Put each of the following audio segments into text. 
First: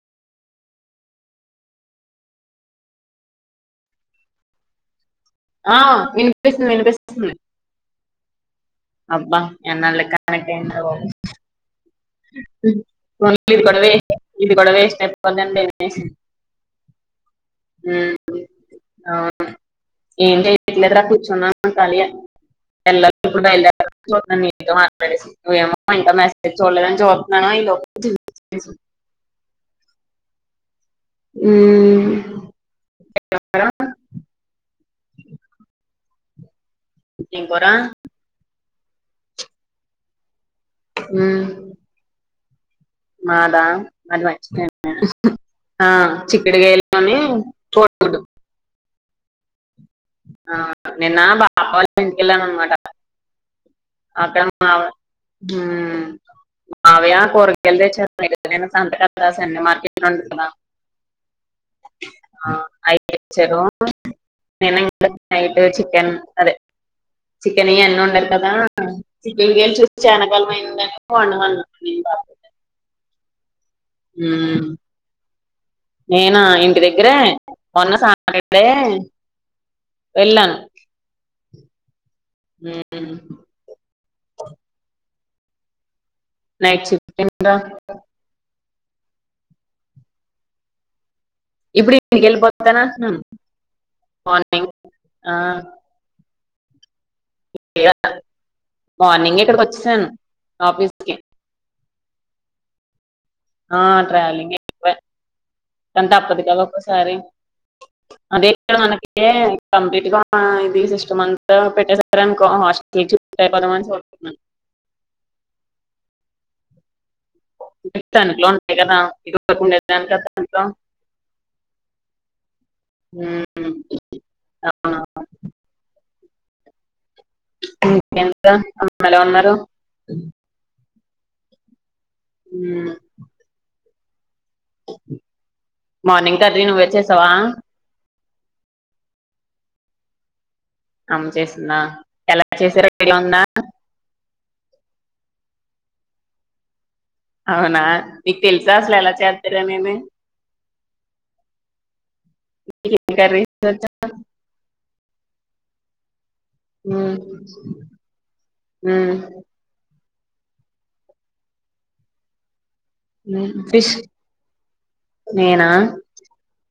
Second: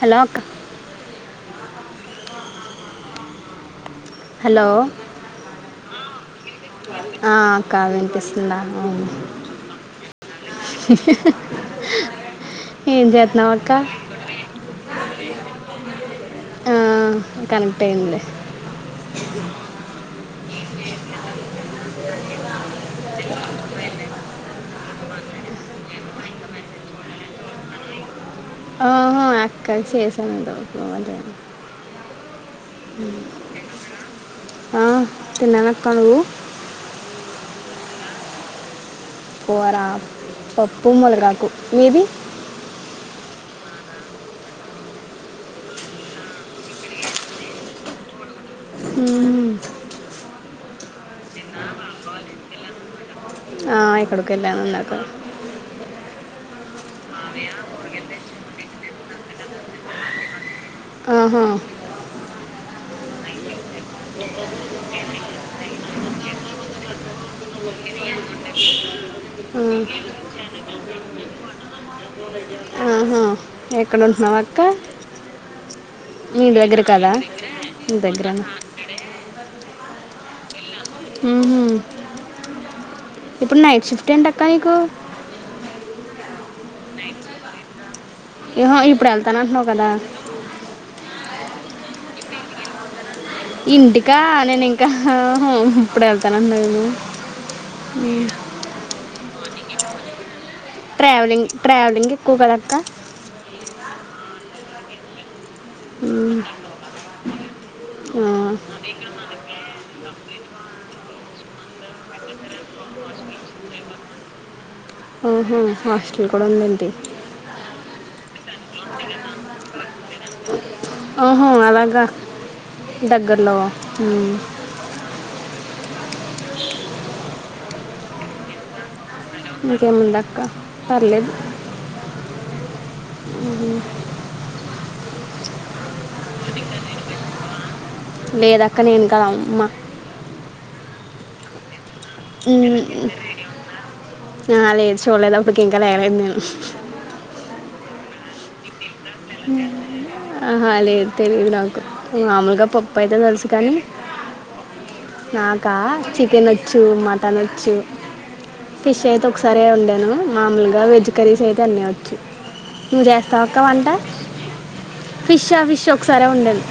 [inaudible] హలాక్ [inaudible] hello ఆ వినిపిస్తుంది వినిపిస్తుంది ఆ, అక్క వినిపిస్తుందా అవును. వ అబ్బా ఎన్నాళ్ళకు కనెక్ట్ అయిందొ ఏం చేస్తున్నావు ఇ అక్క కూడా వేస్ట్ ఇది కూడా వేస్ట్ అయి పన్నండే ఆ కనక్ట్ అయిందిలే ఎట్ల కూర్చున్నా [unintelligible] ఇప్పుడు బయలుదే చతో మాట్లాడే నువ్వేమో ఇం మసజ్ [unintelligible] [unintelligible] చలేద జవాబ్ అ [unintelligible] ఆహా అక్క చేసడు ఉమ్, కూర? తిన్నాను అక్కా నువ్వు ఏమ్ కూర కోరా పప్పు ఉమ్, మొలగాకు మీది మాదా ఉ ఆ నిన్న బాప వాళ్ళ వెంటికెళ్ళను అనమాట ఆ, ఎక్కడికి అక్క వెళ్ళాను మావ ఇందాక మావయా కూరగాయలు తెచ్చాడు సంత క స అడి మార్కెట్ ఉడు [unintelligible] ఆహా కేచ్చర అదే చికెన్ ఇ అన్నీ ఉండరు కదా చికెన్ గయలు చూసి చాలకలం అయిందని వండమన్నరు నేను బా ఆ, ఆహా ఎక్కడ ఉ ఉంటున్నావు అక్క నేనా మీ ఇంటి దగ్గర కదా దగ్గరే కొన్న మీ సా దగ్గర ఇడే యెల్లను హ హు టెన్ కనీకు నైట్ షిఫ్ట్ [unintelligible] హో ఇప్పుడు వెళ్తాన అంటున్నావు కదా ఇప్పుడు ఇంకెళ్ళిపోతారా అంటున్నాను ఇంటికా నేను మార్నింగ్ ఇంకా ఇప్పుడు వెళ్తాను [unintelligible] అండైదు మార్నింగె ఇక్కడికి వచ్చేసాను ఆఫీస్ కి ట్రావలింగ్ ట్ర్రావలింగ్ కు కడక్క ఆ ట్రావెలింగే కానీ మ్మ్. తప్పదు కదా ఒక్కసారి ఆ, అదే మనకి కంప్లీట్ గా ఇది సిస్ట్ మంత్ పెట్టేసార్ అనుకో హాస్టల్ షిప్ట ్చూ అయిపోదామని చూస్తున్న ఆహా హాస్టల్ కూడా ఉందెంటి తనుకు లో ఉంటాయి కదా [unintelligible] ఇదికుండేనుకద తనిలో హ అలాగ దగ్గరలో ఉమ్, ఉ అవునా. ఎంత ఇంకేంముందక్క పర్లేదు ఉ ఉహు మార్నింగ్ [unintelligible] తరనీ ను వచ్చేసావా లేదక్క నేనుకాద్ అమ్మ అమ్మ చేసిందా ఎలా చేసారో ఐడియా ఉందా అ లేద్ చులేద్ ప్పుకి [unintelligible] ఇంకా లేవలేదు నేను అవునా మీక్ తెల్సా అసల్ ఎలా చేస్తారా నేను ఆహా లేద్ తెలియదు నాకు మామూలుగా పప్పు అయితే చికెన్ కర్రీ తెలుసు కానీ నాక్ కా చి క కెన్ వచ్చు మటన్ వచ్చు ఫిష్ అయితే ఒకసారిే వండాను మామూలుగా వెజ్ కర్రీస్ అయితే అన్ని వచ్చు నువ్వు చేస్తావక్కవంట ఫిష్ ఫిష్ ఆ నేనా ఫిష్ ఒకసారే వండాను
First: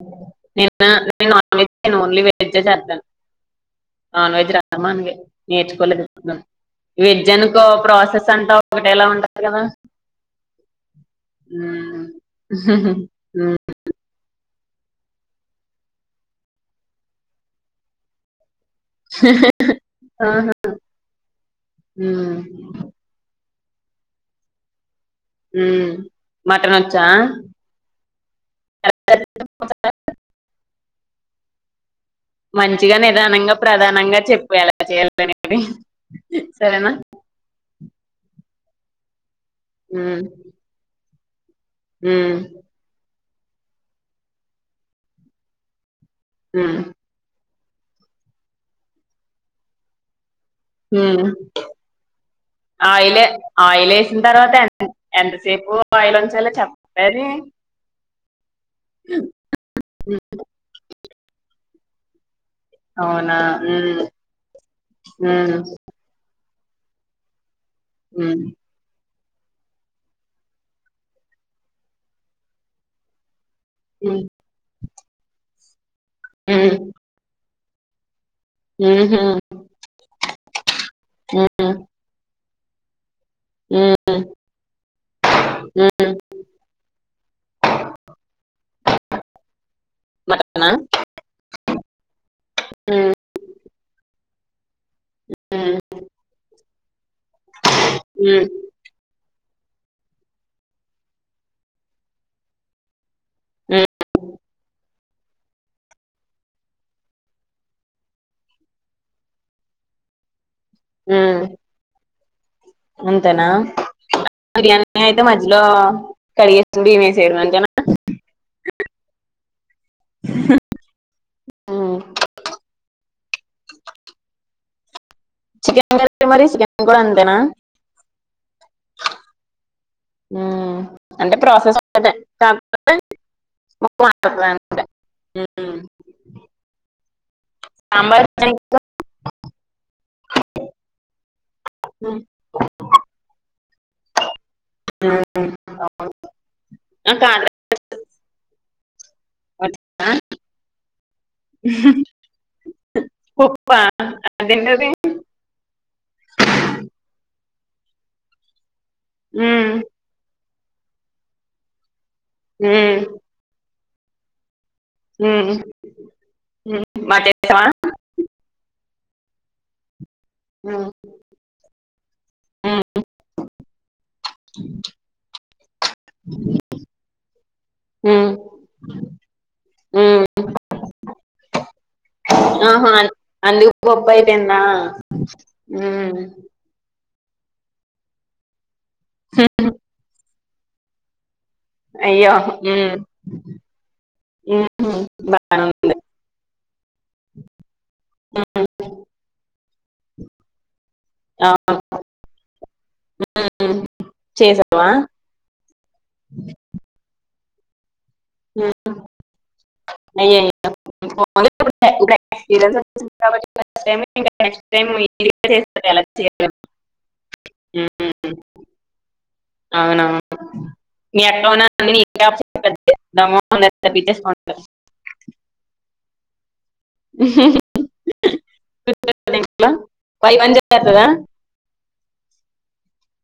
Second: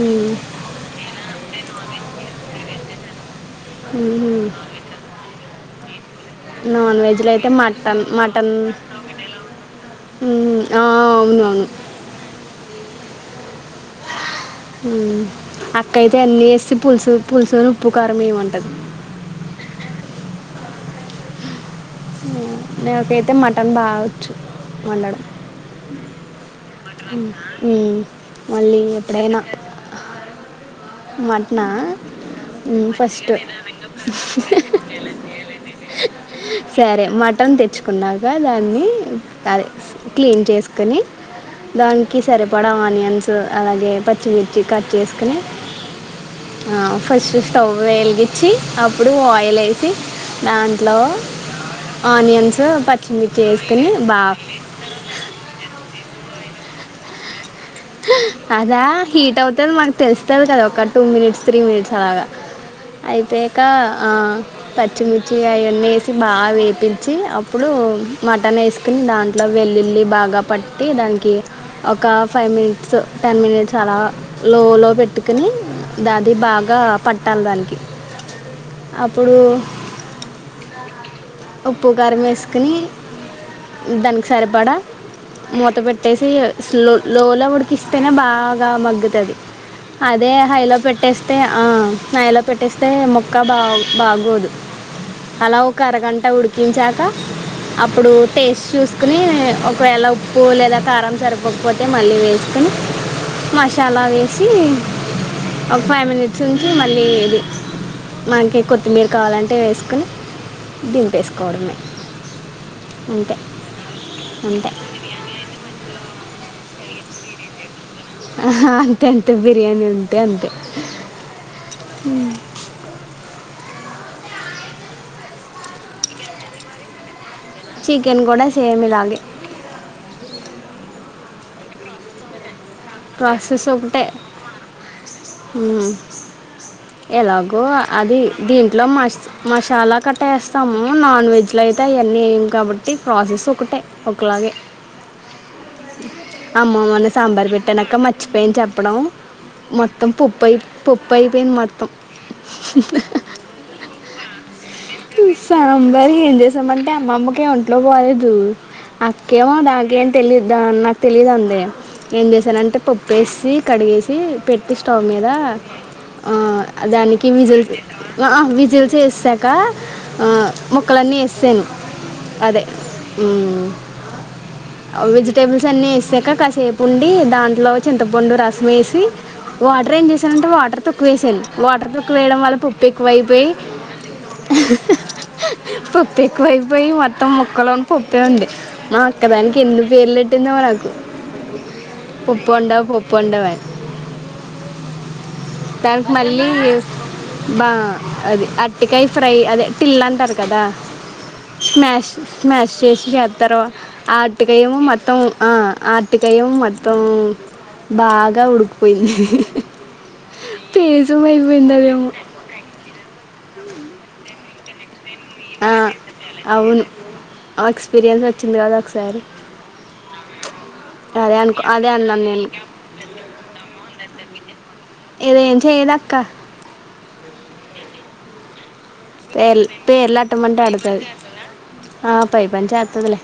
మ్మ్. నిన్న నాన్ వెెజ్ ఓన్లీ వెజ్ చేతాన్ మ్మ్. నాన్వెజ్ రాద్ మనకి నేర్చుకోలేద్ నాన్ వెజ్ వెజ్లో అయితే అనుకో మటన్ ప్రాసెస్ మటన్ అంతా ఒకటేలా ఉంటది కదా మ్మ్. ఆ అవును అవును ఉమ్ హు హమ్ అక్కయితే అన్ని యేస్త పులుసు పులుసుని ఉప్పు కారం ఏమంటది. ఆహా ఆహా మ్మ్. హమ్ నకైతే మత్ టాన్ బాగొచ్చు వండడం మ్మ్. మటన్ వచ్చా ఉహ్ మళ్ళీ ఎప్పుడైనా ముట్టనా మంచిగా నిదానంగా ప్రధానంగా చెప్పు ఎలా చేయాలనేది సరేనా? కున్నాకా దాన్ని అదే మ్మ్. క్లీన్ చేసుకొని దానికి మ్మ్. సరిపడ ఆనియన్స్ అలాగే పచ్చిమిర్చి కట్ చేసుకొని మ్మ్. ఆ ఫస్ట్ స్టవ్ వెలిగించి అప్పుడు ఆయిల్ యేసి హమ్ ఆయిలే పచ్చిమిర్చి వేసుకుని ఆయిలేసిన బాగా తర్వాత ఎ ఎంతసేపు? బాయిలుంచాలో చెప్పలేదే అదా హీట్ అవుతుంది మాకు తెలుస్తంది కదా ఒక్ టూ మినిట్స్ త్రీ మినిట్స్ అలాగా అవునా అయిపోయాక మ్మ్. ఆ పచ్చిమిర్చి మ్మ్. అయి అని వేసి బాగా వే పిల్చి అప్ ఇప్పుడు మ్మ్. మటన్ ఏస్కోన్ దాంట్ ఇట్లా వెల్లిల్లి బాగా పట్టి దానికి ఒక ఫైవ్ మిన్ స్ టెన్ మినిట్స్ చాలా మ్మ్. లోలో పెట్టుకుని దా అది బాగా పట్టాలి దాన్కి మ్మ్. అప్పుడు మ్మ్. ఉమ్, ఉప్పు కారం వేస్ [unintelligible] ఉమ్, దానికి సరిపడా మూత ఉమ్, పెట్టేసి స్లో లోలో ఉడ్ క్కిస్తేనే బాగా మగ్గుతది అదే మటనా హైలో పెట్టేస్తే ఆ హైలో పెట్టేస్తే ఉమ్, మొక్క బా బాగోదు అలా ఉమ్, ఒక అరగంట ఉడుకు కించాక అప్పుడు ఉమ్, టేస్ట్ చూసుకుని ఒకవేళ ఉప్పు లేదా కారం సరిపోకపోతే మళ్ళీ వేస్త సుకని ఉమ్, మసాలా వేసి ఒక ఫైవ్ మినిట్స్ నుంచి మళ్ళీ ఇది మనకి కొత్తిమీర కావాలంటే వేసుకొని ఉమ్ అంతే అంతేనా అంతే బిర్యానీ అయితే మధ్యలో కడిగేసుకొని బియ్యం వేసేయడం అంతేనా ఆహా అంతే అంతే బిర్యానీ అంతే అంతే ఉమ్, చికెన్ కర్రీ మరి చికెన్ కూడా అంతేనా చికెన్ కూడా సేమ్ ఇలాగే అంటే ప్రాసెస్ కాకపోతే ప్రాసెస్ ఒకటే మొత్తం మారుతది అంతే ఉమ్ ఎలా గో అది సాంబార్ దానికి దీంట్లో మ మసాలా ఒకటి ఏస్తాము నాన్ వెజ్ అట్లయితే ఉమ్, అయన్నీ వేయము కాబట్టి ప్రాసెస్ ఒకటే ఒకలాగే అమ్మో మొన్న ఆ కాదు సాంబార్ పెట్టానక మర్చిపోయాను చెప్పడం మొత్తం పప్పుయి పొప్పా అదేంది అది సాంబార్ ఏం చేసామంటే అమ్మమ్మకి ఒంట్లో బాగాలేదు అక్కేమో ఉమ్, దానికేం తెలిదు దా నాకు తెలిదంది ఏం చేసానంటే ఉమ్, పప్పేసి కడిగేసి పెట్ స్టవ్ మీద ఉమ్, ఆ ఉమ్, దానికి విజిల్ మార్చేసావా ఆ విజిల్ చే శకా ఉమ్, మొక్కలన్నీ వేస్తాను అదే ఉమ్, వెజిటేబుల్స్ అన్నీ వేస్తాక కాసేపు ఉండి దాంట్లో ఉమ్, చింతపండు రసం వేసి వాటర్ ఏం ఉమ్. చేశానంటే వాటర్ తక్కువేసాను వాటర్ ప్రూఫ్ ఆహా అందు పొప్ప అయితే పప్పు ఎక్కువైపోయి మొత్తం ముక్కలోని పొప్పేఉంది మా అక్కదానికి ఎన్నో పేర్లు పెట్టిందో నాకు అయ్యో పప్పు వండవు ఉమ్ పప్పు వండవు అని [inaudible] దానికి మళ్ళీ బా అది అరటికాయ ఫ్రై అదే టిల్ల అంటారు కదా ఆ స్మాష్ స్మాష్ చేసి చేత్తారూ ఉమ్ ఆ అరటికాయమో చేసావా మొత్తం ఆ అరటికాయమో మొత్తం బాగా ఉమ్ ఉడుకుపోయింది [inaudible] [inaudible] నెక్స్ట్ టైమ్ ఆ అవును ఉమ్ ఎక్స్పీరియన్స్ వచ్చింది కదా ఒకసారి. అవునవును ప్చ్ మీ అదే అక్క అనుకో ఉన్న అదే అన్ని అన్నాను నీకే నేను. [inaudible] ఇదేం చేయదక్క. [inaudible] పేర్ల్ ఇంట్లో పేర్ల్ పై పని లట్టమంటే చేత్తదా అడుతది. ఆ పైపని చేత్తదిలే.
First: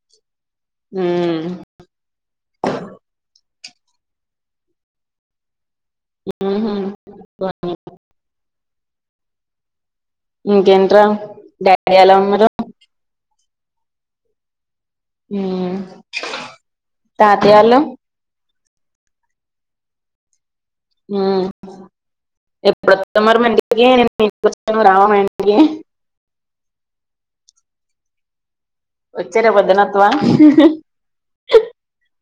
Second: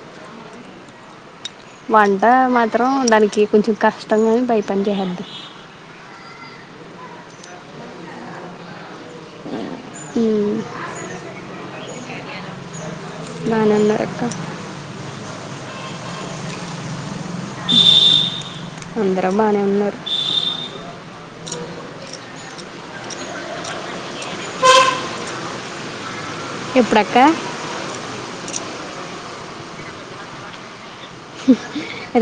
ఉమ్ వంటా మాద్ మాత్రం దానికి కొంచెం కష్టంగాని బయట పని చేశేద్ది. ఊహూ [inaudible] ఆ ఇంకేంట్రా, డాడీ ఎలా ఉన్నారూ. బానెవున్నారు అక్క. హ్మ్ తాతెయ్యోలు అందరం బాగానే ఉన్నారు. ఉమ్ ఎప్పుడొత్తావ్ మరి మా ఇంటికి నేను మీ ఇంటికి వచ్చా నువ్వు రావా మా ఇంటికి ఇప్పుడెక్కడ వచ్చెయ్ రేప్ పొద్దునొత్వా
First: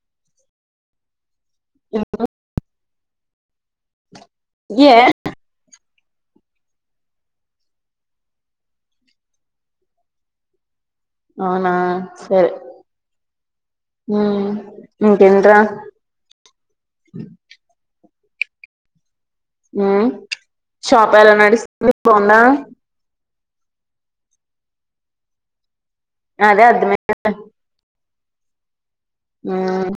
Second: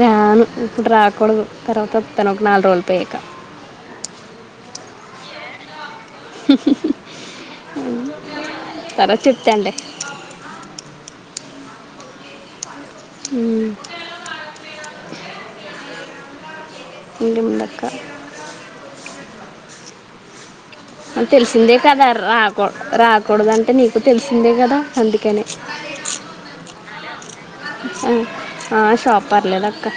రాను ఇప్పుడు రాకూడదు తర్వాత వత్తను ఒక నాలుగురోజులు అయికా ఏ తర్వాత చెప్తాన్లే అవునా సరే ఉమ్ హ్మ్ ఇంకేట్రా ఇంకేముందక్క ఆ తెలిసిందే కదా రాకు రా కూడదంటే నీకు తెలిసిందే కదా అందుకనే. అదే అర్థమై [inaudible] అ ఆ షాప్ పర్లేదు అక్క ఉమ్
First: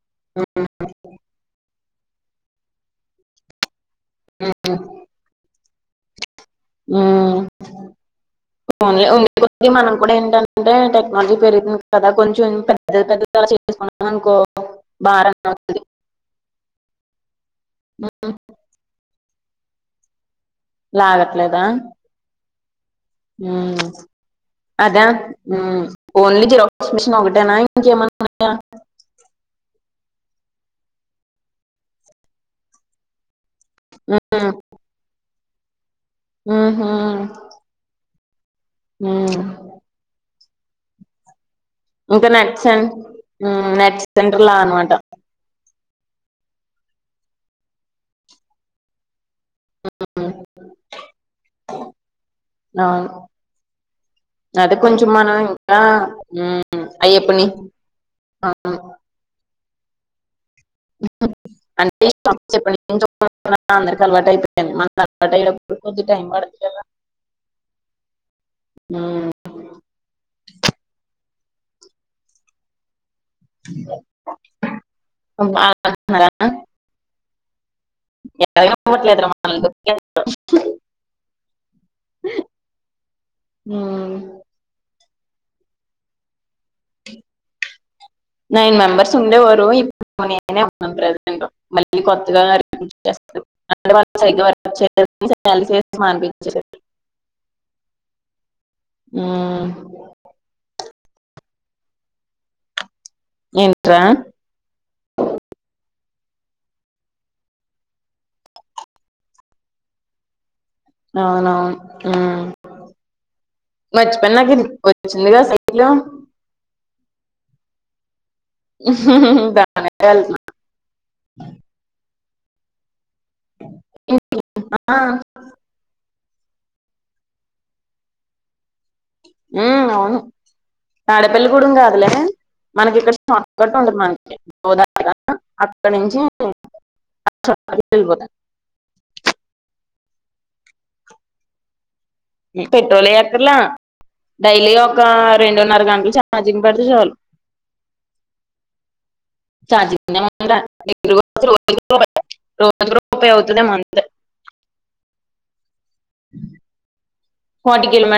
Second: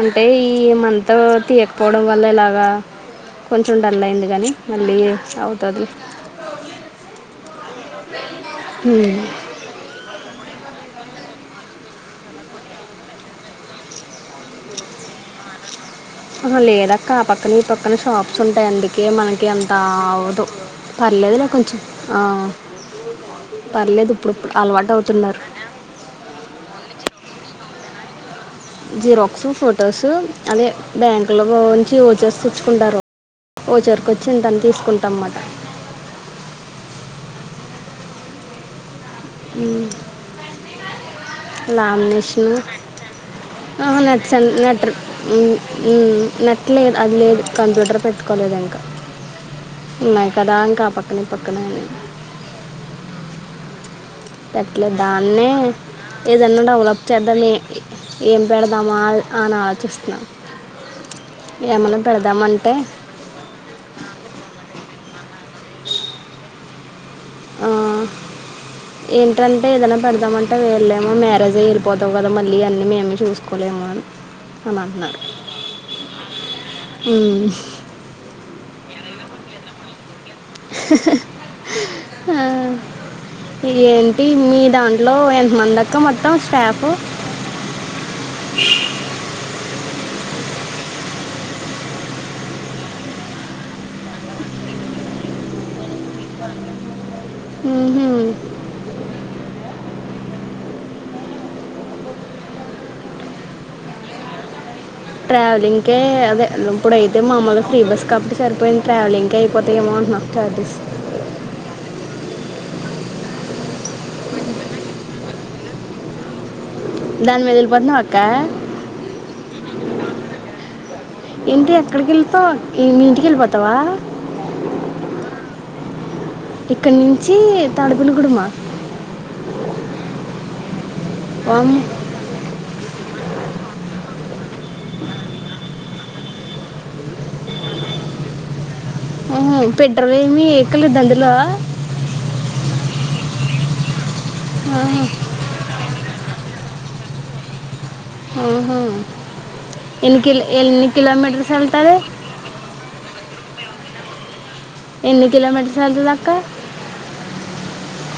అంటే ఈ ఉమ్ మంతా తీయకపోవ డం వల్ల ఇలాగా కొంచ్ డల్ అయింది కానీ ఉమ్ మళ్ళీ అవుతాది లే ఉమ్ ఓన్లీ ఉండే కొద్ది మనం కూడా ఏంటం అంటే టెక్నాలజీ పెరిగింది కదా కొంచెం పెద్ద పెద్ద త చేసుకున్నాం అనుకో భారం తగ్గుతుంది ఆహ లేదక్క ఆ పక్కన ఈ పక్కన ఉమ్ షాప్స్ ఉంటాయి అందుకే మనకి కే అంత అవ్వదు లాగట్లేదా ఉమ్ పర్లేదు ఇప్పుడిప్పుడు అలవాటు అదా అవుతున్నారు ఓన్లీ జిరాక్స్ మెషీన్ ఒకటేనా ఇంక ఏమన్నా ఉన్నా జిరాక్స్ ఫోట్ ఫొటోస్ అదే బ్యాంకు లోంచి వోచర్స్ తేచ్చుకుంటారు ఓచర్ కొచ్చి ఇంతన్ని తీసుకుంటాన్నమాట ఉహు ఉ ఇంకా లామినేషను నెట్స్ ఆహా, నెట్స్ నట్స్ అన్- సెంటర్లా నట్ అనమాట ఉమ్, ఉమ్ నెట్లేదు అది లేదు కంప్యూటర్ పెట్టుకోలేదు ఇంకా న్నాయి మ్మ్ కదా ఇంకా పక్కన పక్కనే అని అవును అదే పెట్టలేదు కొంచెం మనం దాన్నే ఇంకా ఏదన్నా మ్మ్ డెవలప్ అయ్యప్పని చేద్దని ఏం అవును పెడదామా అని ఆ చిస్త్న అంటే పెడదామంటే [inaudible] అందరికి అలవాటు అయిపోయింది మన [inaudible] కొద్దిగా టైం పడతది కదా ఆ మ్మ్ ఏంటంటే ఏదనా పెడదామంటే విళ్ళేమో మే వెళ్ళిపోతావు కదా మళ్ళీ అన్ని మేమే చూసుకోలేము అని అని అంటున్నారు అలా అంటున్నారా ఉమ్ [inaudible] ఆ మ్మ్ ఏంటి మీద అం హలో ఎంతమంది అక్క మొత్తం స్టాఫు నైన్ మెంబర్స్ ఉండేవారు ఇప్పు నీ నైనే ఉన్నాం ప్రెసెంట్ మళ్ళీ కొత్తగా [inaudible] అంటే వాళ్లు సరిగ్గా వర్క్ చేయలేదని [inaudible] మానిపించారు ఉహు ఉమ్ ఏంట్రా ట్రావెలింగ్కే అదే ఇప్పుడైతే మామూలుగా ఫ్రీ బస్ కాబట్టి సరిపోయింది ట్రావెలింగ్కే అయిపోతాయి ఏమో అంటున్న చార్జెస్ అవునవును మర్చిపోయిన నాకు వచ్చిందిగా [inaudible] దాని మీద నిలబడిన దా [inaudible] ఏళ్తున్నా [unintelligible] ఈమీడి నీల్ బోతావా ఇంకా, ఇక్కడి నుంచి తాడపని గుడమా మ్మ్ అవును తాడేపల్లి కొడుకు కాదులే [inaudible] [unintelligible] ఎక్కండి బండిలో మ్ పెట్రోల్ ఎయ్యాక్కర్ల డైలీ ఒక ఆహా, రెండున్నర గంటలు ఛార్జింగ్ పడ్తే చాలు హ్మ్ హు ఛార్జింగ్ ఎన్ని కిలో ఏమంటా ఎన్ని నీకు రోజు కిలోమీటర్స్ రోజుకు వెల్తాది రూపాయి రోజుకు [unintelligible] ఎన్ని కిలోమీట వెళ్తాదక్కా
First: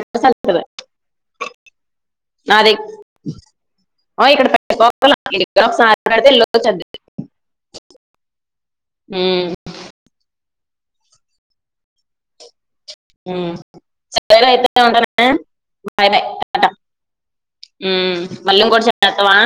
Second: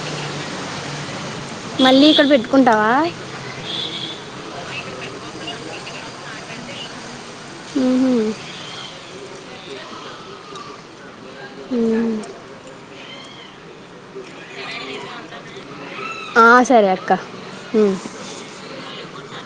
[unintelligible] ఇక్కడ అది పెట్టుకుంటావా ఓ ఇక్కడ [unintelligible] [unintelligible] మ్మ్ హు మ్మ్ మ్మ్ మ్ సరే అయితే ఉంటనే ఆ, [unintelligible] సరే అక్క ఉమ్. హ్మ్ మళ్ళీ ఇంక్కోటి చేస్తావా